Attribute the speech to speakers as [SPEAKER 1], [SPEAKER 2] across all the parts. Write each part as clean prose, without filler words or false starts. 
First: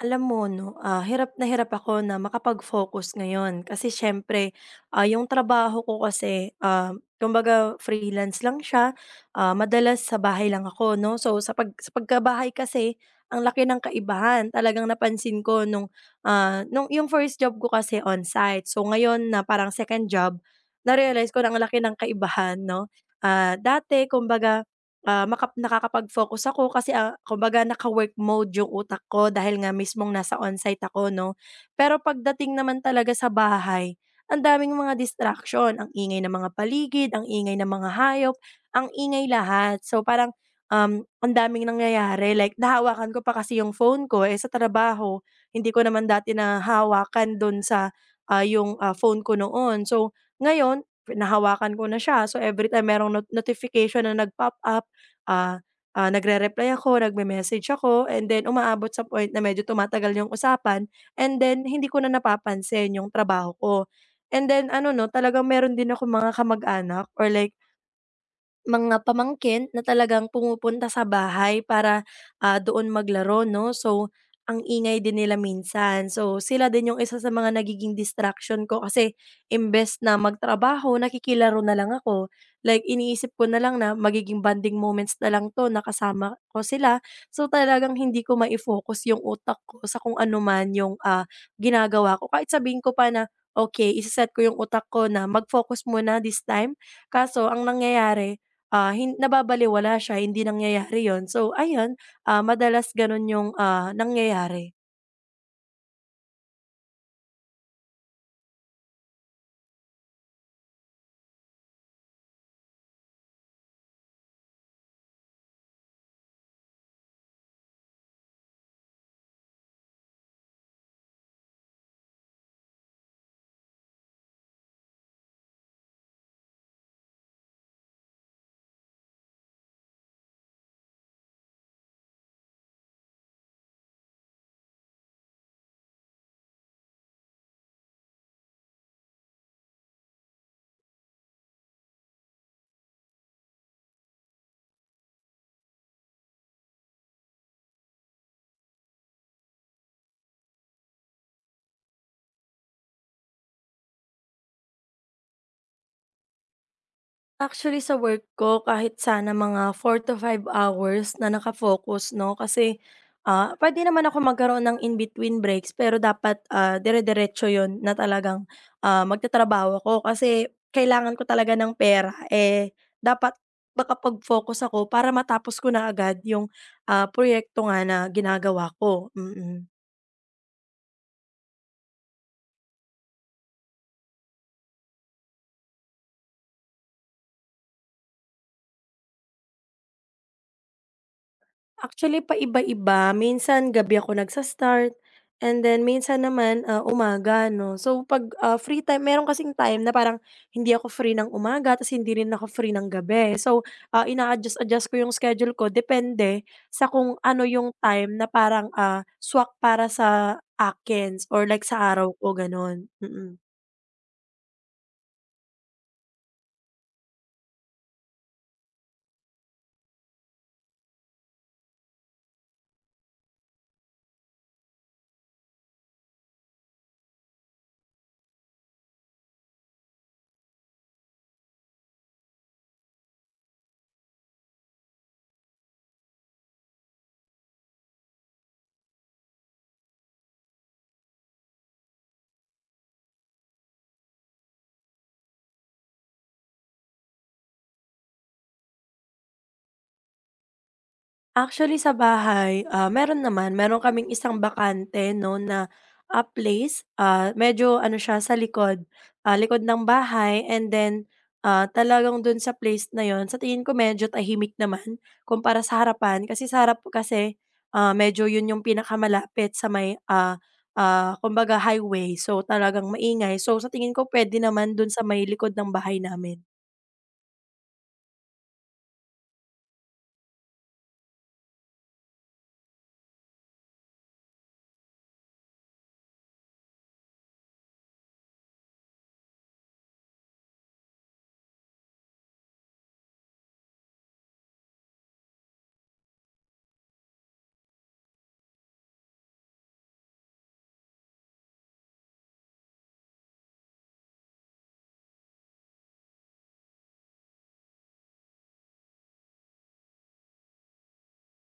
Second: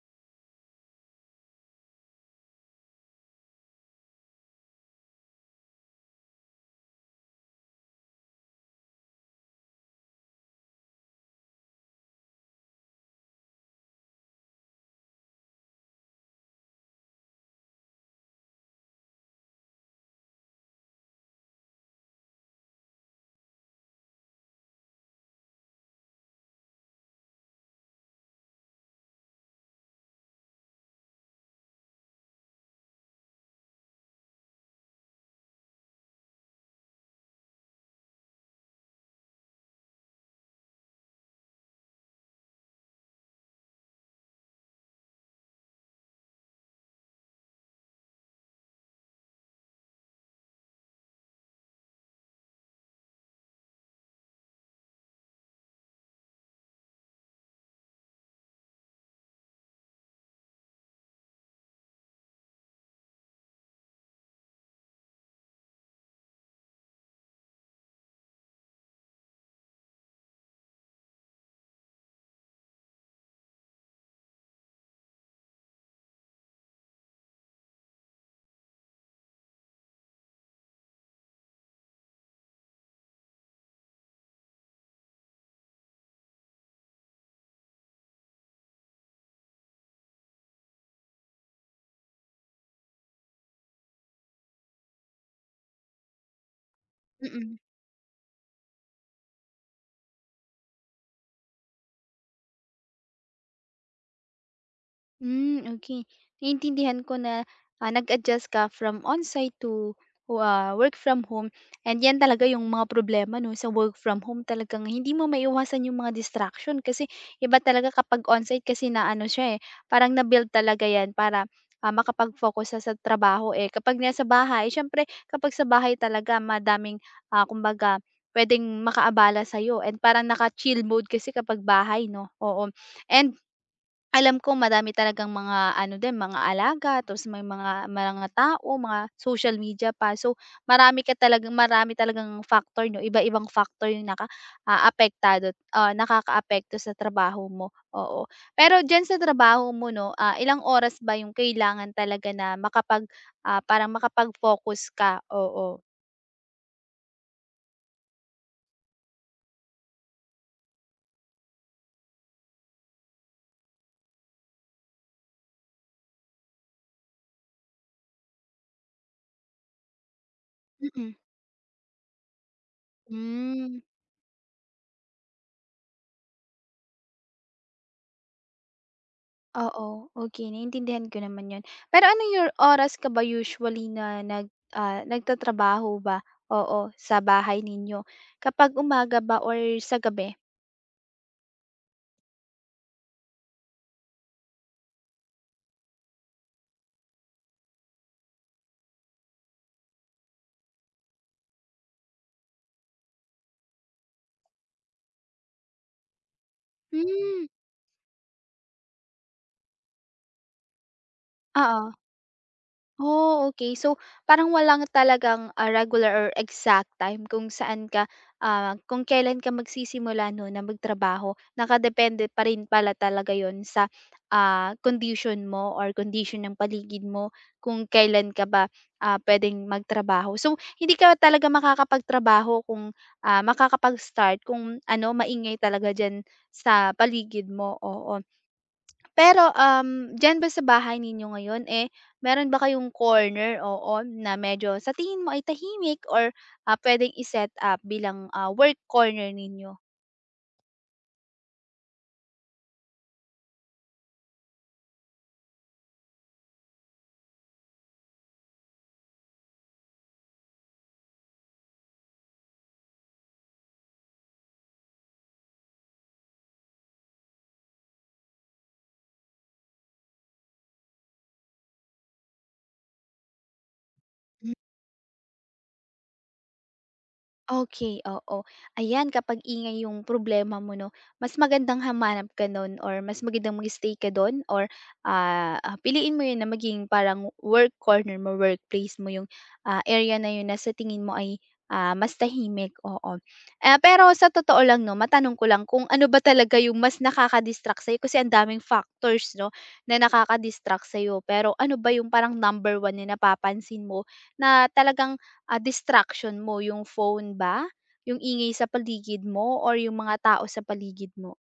[SPEAKER 1] Alam mo 'no, hirap na hirap ako na makapag-focus ngayon kasi siyempre, yung trabaho ko kasi, kumbaga freelance lang siya, madalas sa bahay lang ako 'no. So sa pagkabahay kasi ang laki ng kaibahan. Talagang napansin ko nung yung first job ko kasi on-site. So ngayon na parang second job, na-realize ko na ang laki ng kaibahan 'no. Ah, dati kumbaga Ah, makap Nakakapag-focus ako kasi, kumbaga naka-work mode yung utak ko dahil nga mismong nasa onsite ako 'no. Pero pagdating naman talaga sa bahay, ang daming mga distraction, ang ingay ng mga paligid, ang ingay ng mga hayop, ang ingay lahat. So parang, ang daming nangyayari like nahawakan ko pa kasi yung phone ko, eh, sa trabaho hindi ko naman dati nahawakan dun sa, yung, phone ko noon. So ngayon nahawakan ko na siya, so everytime merong not notification na nag-pop up, ah, nagre-reply ako, nagme-message ako, and then umaabot sa point na medyo tumatagal yung usapan, and then hindi ko na napapansin yung trabaho ko. And then ano 'no, talagang meron din ako mga kamag-anak or like mga pamangkin na talagang pumupunta sa bahay para, doon maglaro 'no. So, ang ingay din nila minsan. So, sila din yung isa sa mga nagiging distraction ko kasi imbes na magtrabaho nakikilaro na lang ako. Like iniisip ko na lang na magiging bonding moments na lang 'to na ko sila. So, talagang hindi ko mai-focus yung utak ko sa kung ano man yung, ginagawa ko. Kahit sabihin ko pa na, okay ise ko yung utak ko na mag-focus muna this time, kaso
[SPEAKER 2] Mm.
[SPEAKER 1] ang nangyayari, Ah, hin nababalewala siya, hindi nangyayari yon. So ayun, madalas gano'n 'yung, nangyayari.
[SPEAKER 2] Hmm, okay. Naiintindihan ko na, nag-adjust ka from onsite to, work from home, and 'yan talaga yung mga problema 'no, sa work from home talagang hindi mo maiiwasan yung mga distraction kasi iba talaga kapag onsite kasi na ano siya, eh, parang na-build talaga 'yan para, makapag-focus siya sa trabaho, eh. Kapag nasa bahay siyempre kapag sa bahay talaga madaming, kumbaga puwedeng makaabala sa'yo, and parang naka-chill mode kasi kapag bahay 'no, oo. And alam ko madami talagang mga ano din, mga alaga tapos may mga tao, mga social media pa. So, marami ka talagang marami talagang factor 'no, iba-ibang factor yung apektado, nakakaapekto sa trabaho mo, oo. Pero diyan sa trabaho mo 'no, ilang oras ba yung kailangan talaga na makapag, parang makapag-focus ka? Oo.
[SPEAKER 1] Actually sa work ko kahit sana mga four to five hours na nakafocus 'no, kasi, pwede naman ako magkaroon ng in between breaks pero dapat, dire-diretso 'yun na talagang, magtatrabaho ako kasi
[SPEAKER 2] Mm.
[SPEAKER 1] kailangan ko talaga ng pera, eh, dapat
[SPEAKER 2] Hmm.
[SPEAKER 1] makapag-focus ako para matapos ko na agad 'yung, proyekto nga na ginagawa ko. Mm. Mm.
[SPEAKER 2] Oo, okay, naiintindihan ko naman 'yun. Pero ano your oras ka ba usually na nagtatrabaho ba? Oo, sa bahay ninyo. Kapag umaga ba or sa gabi?
[SPEAKER 1] Actually, paiba-iba. Minsan gabi ako nagsa-start and then minsan naman, umaga 'no. So 'pag, free time meron kasing time na parang hindi ako free ng umaga ta's hindi rin ako free ng gabi. So, ina-adjust-adjust ko yung schedule ko depende sa kung
[SPEAKER 2] Hmm,
[SPEAKER 1] ano yung time na parang, swak para sa akin or like sa
[SPEAKER 2] oo.
[SPEAKER 1] araw ko, gano'n. Mm. Mm.
[SPEAKER 2] Oh, okay. So, parang walang talagang, regular or exact time kung saan ka, kung kailan ka magsisimula 'no na magtrabaho. Nakadepende pa rin pala talaga yon sa, condition mo or condition ng paligid mo kung kailan ka ba, pwedeng magtrabaho. So, hindi ka talaga makakapagtrabaho kung, makakapag-start kung ano, maingay talaga diyan sa paligid mo, oo. Pero, diyan ba sa bahay ninyo ngayon, eh, meron ba kayong corner, oo, na medyo sa tingin mo ay tahimik or, puwedeng i-set up bilang, work corner ninyo?
[SPEAKER 1] Actually sa bahay, meron naman. Meron kaming isang bakante 'no na, place, medyo ano siya sa likod, likod ng bahay and then, talagang dun sa place na yun sa tingin ko medyo tahimik naman kumpara sa harapan. Kasi sa harap kasi, medyo yun yung pinakamalapit sa may, kumbaga highway. So, talagang maingay. So, sa tingin ko pwede naman dun sa may likod ng bahay namin.
[SPEAKER 2] Okey, oo. Ayan, kapag ingay yung problema mo 'no, mas magandang hamanap ka nun or mas magandang mag-stay ka dun or, piliin mo yun na maging parang work corner mo, workplace mo yung, area na yun na sa tingin mo ay, mas tahimik, oo. Pero sa totoo lang 'no, matanong ko lang kung ano ba talaga yung mas nakaka-distract sa'yo kasi ang daming factors 'no, na nakaka-distract sa'yo. Pero ano ba yung parang number 1 na napapansin mo na talagang distraction mo, yung phone ba, yung ingay sa paligid mo, or yung mga tao sa paligid mo?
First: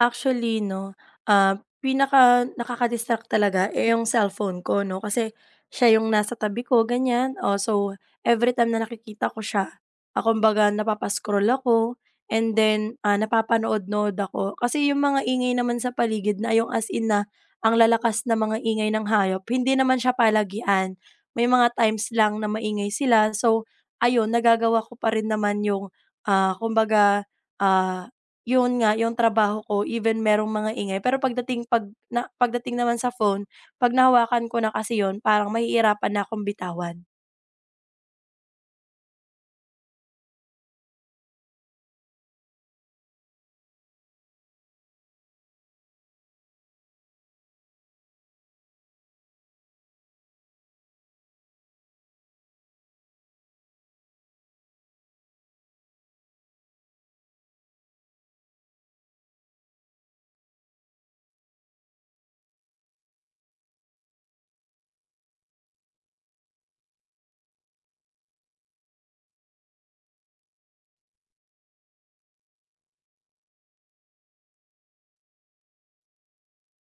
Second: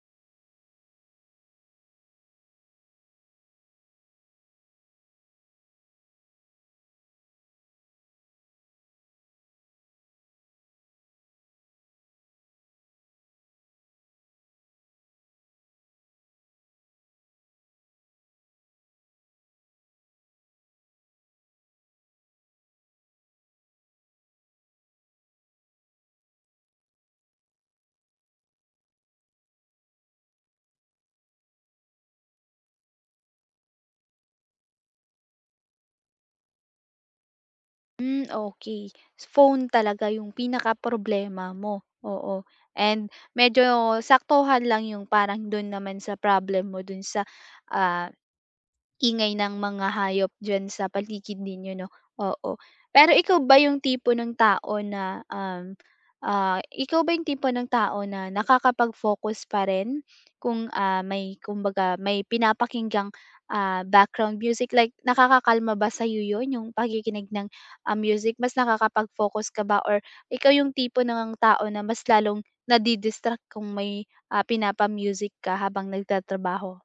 [SPEAKER 1] Actually 'no, pinaka nakaka-distract talaga, eh, yung cellphone ko 'no, kasi siya yung nasa tabi ko ganyan. Oh, so every time na nakikita ko siya, kumbaga napapa-scroll ako and then, napapanood-nood ako. Kasi yung mga ingay naman sa paligid na yung as in na ang lalakas na mga ingay ng hayop, hindi naman siya palagian. May mga times lang na maingay sila. So ayun, nagagawa ko pa rin naman yung, kumbaga, ah yun nga, yung trabaho ko even merong mga ingay pero pagdating pagdating naman sa phone, 'pag nahawakan ko na kasi yun parang mahihirapan na akong bitawan.
[SPEAKER 2] Hmm, okey. Phone talaga yung pinaka problema mo, oo. And medyo saktuhan lang yung parang dun naman sa problem mo dun sa, ah ingay ng mga hayop diyan sa paligid ninyo 'no, oo. Pero ikaw ba yung tipo ng tao na, ikaw ba yung tipo ng tao na nakakapag-focus pa rin kung, may kumbaga may pinapakinggang, background music like nakakakalma ba sa'yo yun yung pakikinig ng, music? Mas nakakapag-focus ka ba or ikaw yung tipo ng tao na mas lalong nadi kung may, pinapa-music ka habang nagtatrabaho?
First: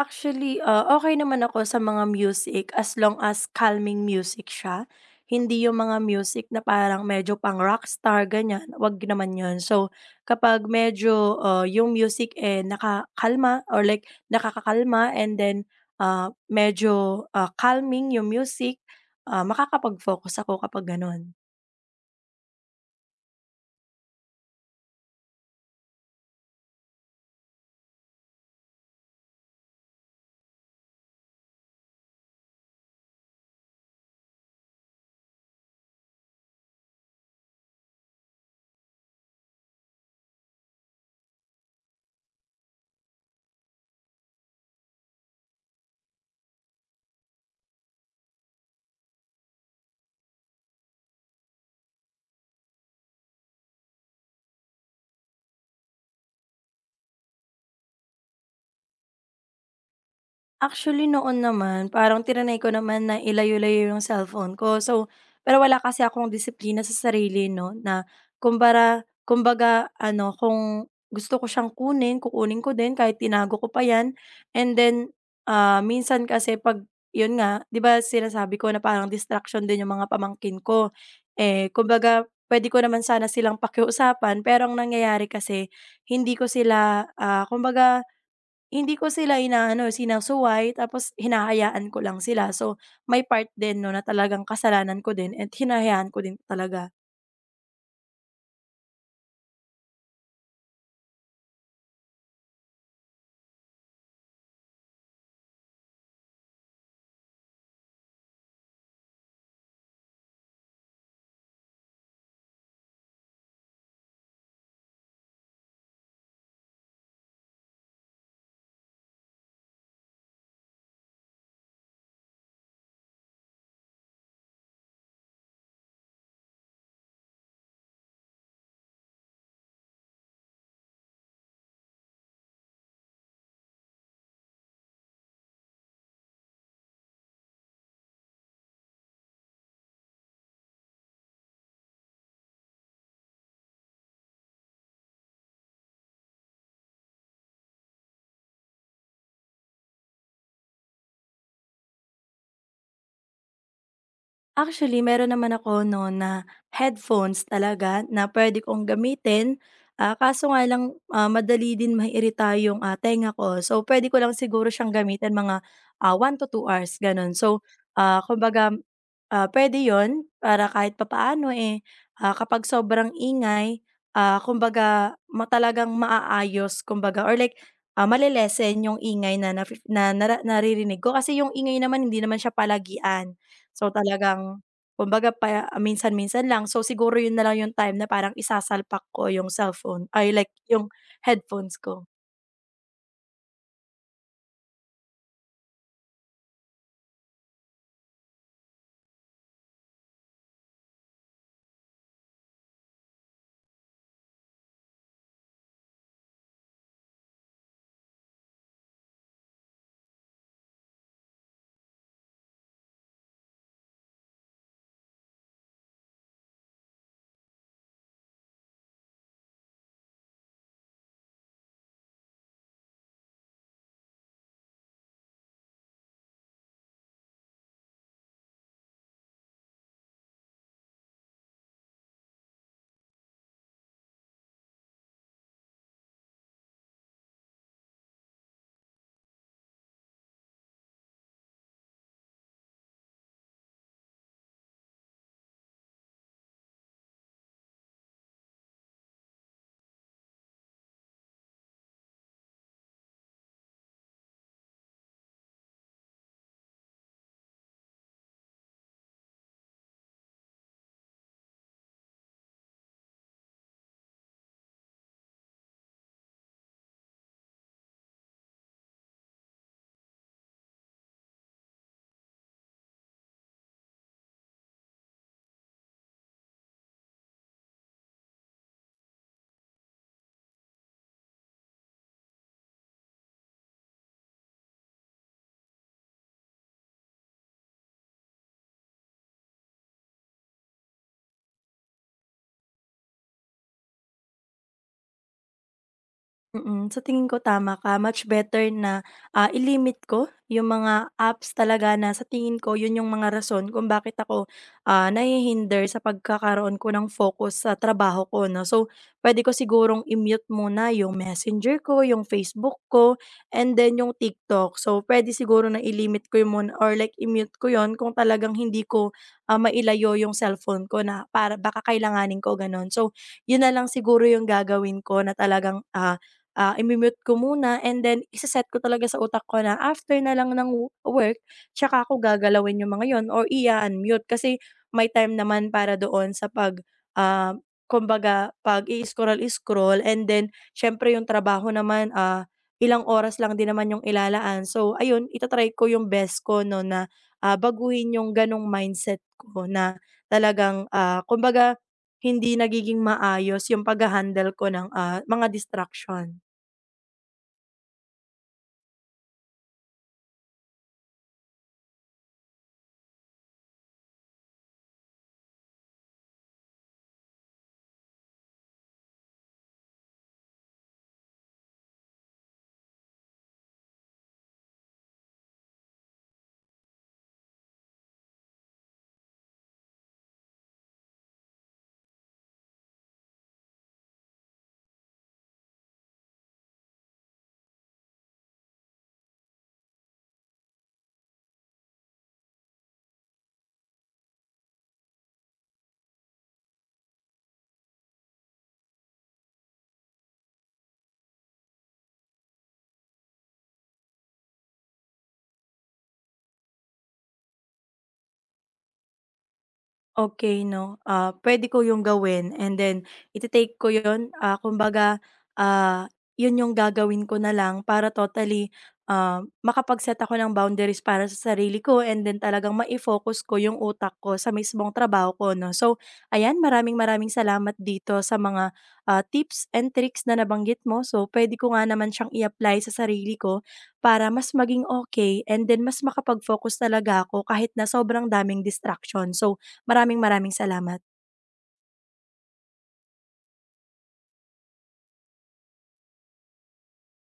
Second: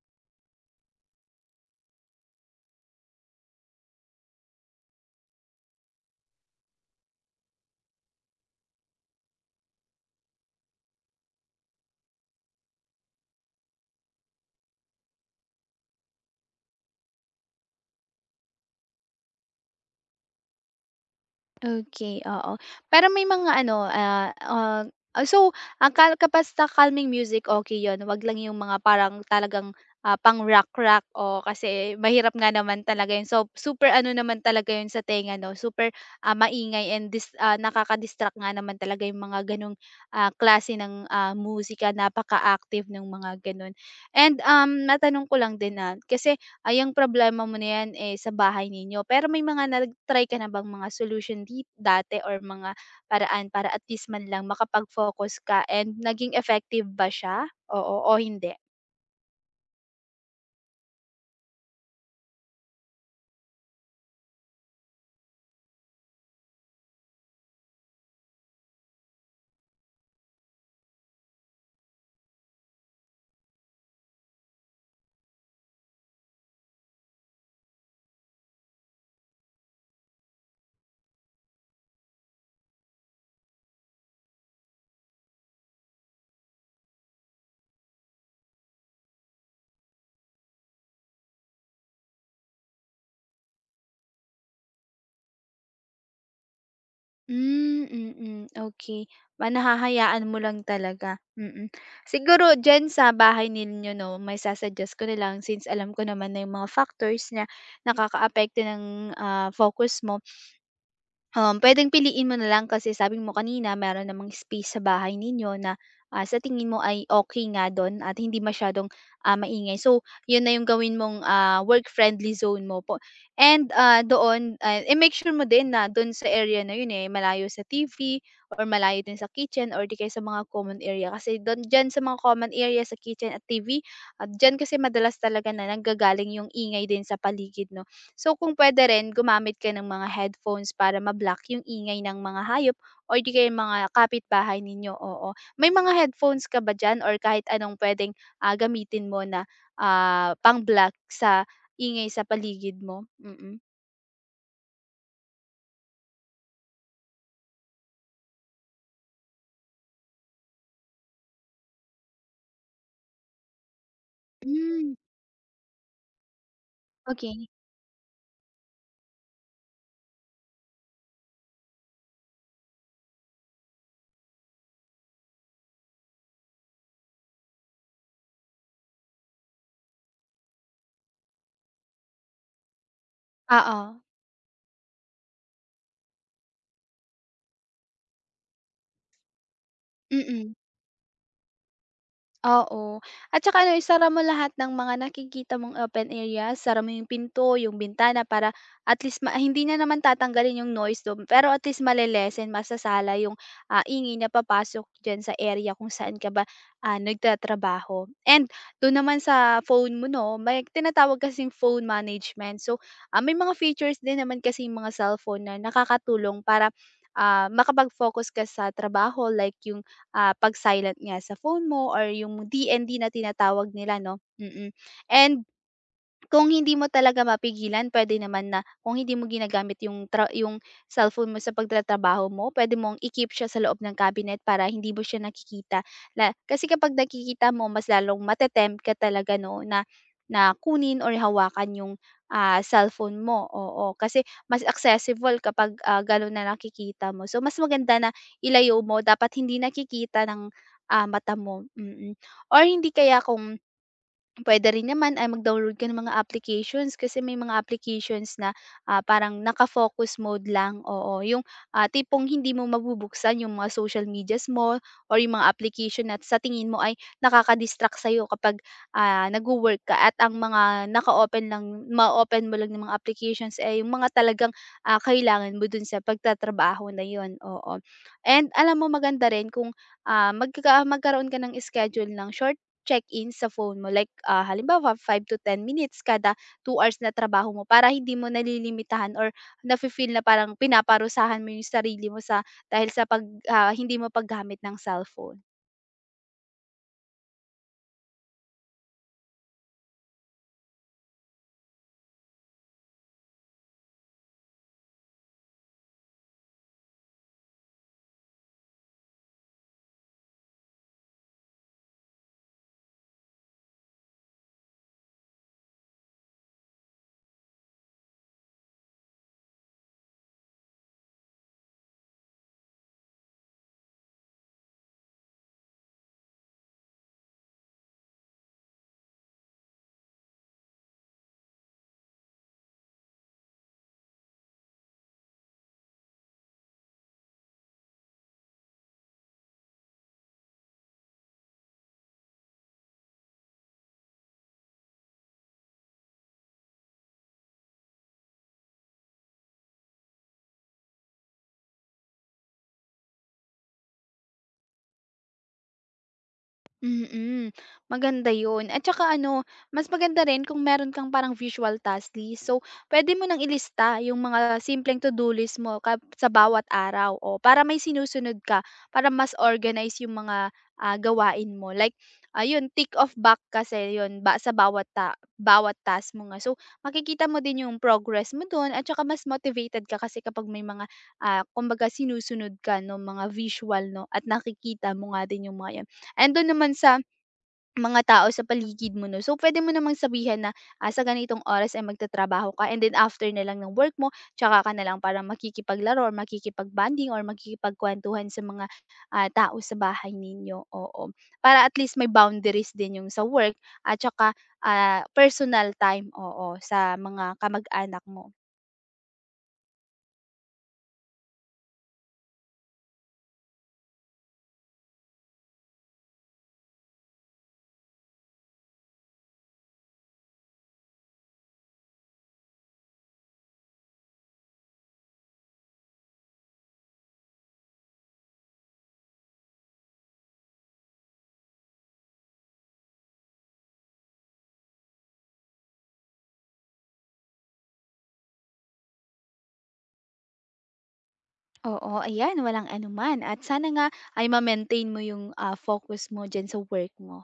[SPEAKER 1] Actually, okey naman ako sa mga music as long as calming music siya. Hindi yung mga music na parang medyo pang-rockstar ganyan, 'wag naman yun. So, kapag medyo, yung music, eh, nakakalma or like nakakakalma and then, medyo, calming yung music, makakapag-focus ako kapag gano'n.
[SPEAKER 2] Okay, oo. Pero may mga ano, so ang kal kapag calming music, okay yon, 'wag lang yung mga parang talagang, pang rock-rock o kasi mahirap nga naman talaga 'yun. So, super ano naman talaga 'yun sa tenga 'no, super, maingay, and nakaka-distract nga naman talaga yung mga gano'ng, klase ng, musika, napaka-active ng mga gano'n. And, matanong ko lang din, na kasi ay, ang problema mo na 'yan, eh, sa bahay ninyo. Pero may mga nag-try ka na bang mga solution di dati or mga paraan para at least man lang makapag-focus ka, and naging effective ba siya? Oo o hindi?
[SPEAKER 1] Actually, noon naman parang tinrinay ko naman na ilayo-layo yung cellphone ko. So, pero wala kasi akong disiplina sa sarili 'no, na kumbaga ano, kung gusto ko siyang kunin, kukunin ko din kahit tinago ko pa 'yan. And then, minsan kasi 'pag 'yun nga, 'di ba sinasabi ko na parang distraction din yung mga pamangkin ko. Eh, kumbaga puwede ko naman sana silang pakiusapan pero ang nangyayari kasi hindi ko sila, kumbaga hindi ko sila inaano, sinasuway tapos hinahayaan ko lang sila. So, may part din 'no na talagang kasalanan ko din at hinahayaan ko din talaga.
[SPEAKER 2] Hmm, mm, okey. Nahahayaan mo lang talaga, mm. Mm. Siguro diyan sa bahay ninyo 'no, may su ko na lang since alam ko naman na yung mga factors na nakakaapekto ng, focus mo. Pwedeng piliin mo na lang kasi sabi mo kanina meron namang space sa bahay ninyo na, sa tingin mo ay okay nga dun at hindi masyadong, maingay. So, yun na yung gawin mong, work-friendly zone mo po. And, doon, i-make sure mo din na dun sa area na yun, eh, malayo sa TV or malayo din sa kitchen or di kaya sa mga common area. Kasi dun diyan sa mga common area, sa kitchen at TV, at diyan kasi madalas talaga na nanggagaling yung ingay din sa paligid 'no. So kung puwede rin gumamit ka ng mga headphones para ma-block yung ingay ng mga hayop or di kaya mga kapitbahay ninyo, oo. May mga headphones ka ba diyan or kahit anong pwedeng gamitin mo na, pang-block sa ingay sa paligid mo? Mm-mm. Mm.
[SPEAKER 1] Actually, meron naman ako 'no, na headphones talaga na pwede kong gamitin, kaso nga lang, madali din maiirita yung, tenga ko. So, pwede ko lang siguro siyang
[SPEAKER 2] Hmm,
[SPEAKER 1] gamitin mga, 1 to two hours gano'n.
[SPEAKER 2] okey.
[SPEAKER 1] So, kumbaga, puwede 'yun para kahit papaano, eh, kapag sobrang ingay, kumbaga talagang maaayos kumbaga or like, male yung ingay na na na nara naririnig ko. Kasi yung ingay naman hindi naman siya palagian.
[SPEAKER 2] Oo,
[SPEAKER 1] So, talagang kumbaga pa minsan-minsan lang. So, siguro yun na lang yung time na parang isasalpak ko yung cellphone ay like
[SPEAKER 2] mm.
[SPEAKER 1] yung headphones ko.
[SPEAKER 2] Oo. At saka ano, isara mo lahat ng mga nakikita mong open area, sara mo yung pinto, yung bintana para at least hindi na naman tatanggalin yung noise do'n, pero at least masasala yung, ingay na papasok dyan sa area kung saan ka ba, nagtatrabaho. And do'n naman sa phone mo 'no, may tinatawag kasing phone management. So, may mga features din naman kasing mga cellphone na nakakatulong para, makapag-focus ka sa trabaho like yung pag-silent nga sa phone mo or yung DND na tinatawag nila 'no, mm. And kung hindi mo talaga mapigilan pwede naman na kung hindi mo ginagamit yung yung cellphone mo sa pagtatrabaho mo, pwede mong i-keep siya sa loob ng cabinet para hindi mo siya nakikita la kasi kapag nakikita mo mas lalong ka talaga 'no na na kunin or hawakan yung, cellphone mo, oo. Kasi mas accessible kapag, gano'n na nakikita mo. So mas maganda na ilayo mo, dapat hindi nakikita ng, mata mo, mm. Mm. Or hindi kaya kung puwede rin naman ay mag-download ka ng mga applications kasi may mga applications na, parang naka-focus mode lang, oo. Yung, tipong hindi mo mabubuksan yung mga social medias mo or yung mga application na sa tingin mo ay nakaka-distract sa'yo kapag, nagwo-work ka, at ang mga naka-open lang, ma-o-open mo lang ng mga applications ay yung mga talagang, kailangan mo dun sa pagtatrabaho na yun, oo. And alam mo maganda rin kung, magkaroon ka ng schedule ng short check-in sa phone mo. Like, halimbawa 5 to 10 minutes kada 2 hours na trabaho mo para hindi mo nalilimitahan or nafi-feel na parang pinaparusahan mo yung sarili mo sa dahil sa hindi mo paggamit ng cellphone.
[SPEAKER 1] Mm, sa tingin ko tama ka. Much better na, i-limit ko yung mga apps talaga na sa tingin ko yun yung mga rason kung bakit ako, nahihinder sa pagkakaroon ko ng focus sa trabaho ko 'no. So, pwede ko sigurong i-mute muna yung Messenger ko, yung Facebook ko, and then yung TikTok. So, pwede siguro na i-limit ko yun muna or like i-mute ko yun kung talagang hindi ko, mailayo yung cellphone ko na para baka kailanganin ko, gano'n. So, yun na lang siguro yung gagawin ko na talagang, imimute ko muna and then ise-set ko talaga sa utak ko na after na lang ng work tsaka ko gagalawin yung mga yon or i-u-unmute kasi may time naman para doon sa pag, ah, kumbaga pag-i-scroll-scroll and then siyempre yung trabaho naman, ilang oras lang din naman yung ilalaan. So ayun, itatry ko yung best ko 'no na, baguhin yung ganong mindset ko na talagang, kumbaga hindi nagiging maayos yung pagha-handle ko ng, mga distraction.
[SPEAKER 2] Mm, maganda 'yun, at saka ano, mas maganda rin kung meron kang parang visual task list. So, pwede mo nang ilista yung mga simpleng to-do list mo sa bawat araw, o para may sinusunod ka, para mas organize yung mga, gawain mo. Like, ayun tick off back kasi 'yun ba sa bawat task mo nga. So, makikita mo din yung progress mo dun, at saka mas motivated ka kasi kapag may mga, kumbaga sinusunod ka no mga visual 'no, at nakikita mo nga din yung mga andun naman sa mga tao sa paligid mo 'no. So, pwede mo namang sabihan na, sa ganitong oras ay magtatrabaho ka and then after na lang ng work mo tsaka ka na lang parang makikipaglaro or makikipag-bonding or makikipagkuwentuhan sa mga, tao sa bahay ninyo, oo. Para at least may boundaries din yung sa work at tsaka, personal time, oo, sa mga kamag-anak mo.
[SPEAKER 1] Okey 'no, puwede ko yung gawin and then ite-take ko yun, kumbaga, ah, yun yung gagawin ko na lang para totally, makapag-set ako ng boundaries para sa sarili ko and then talagang mai-focus ko yung utak ko sa mismong trabaho ko 'no. So ayan, maraming-maraming salamat dito sa mga, tips and tricks na nabanggit mo. So puwede ko nga naman siyang i-apply sa sarili ko para mas maging okey and then mas makapag-focus talaga ako kahit na sobrang daming distraction. So maraming maraming salamat.
[SPEAKER 2] Oo, ayan, walang anuman, at sana nga ay ma-maintain mo yung, focus mo diyan sa work mo.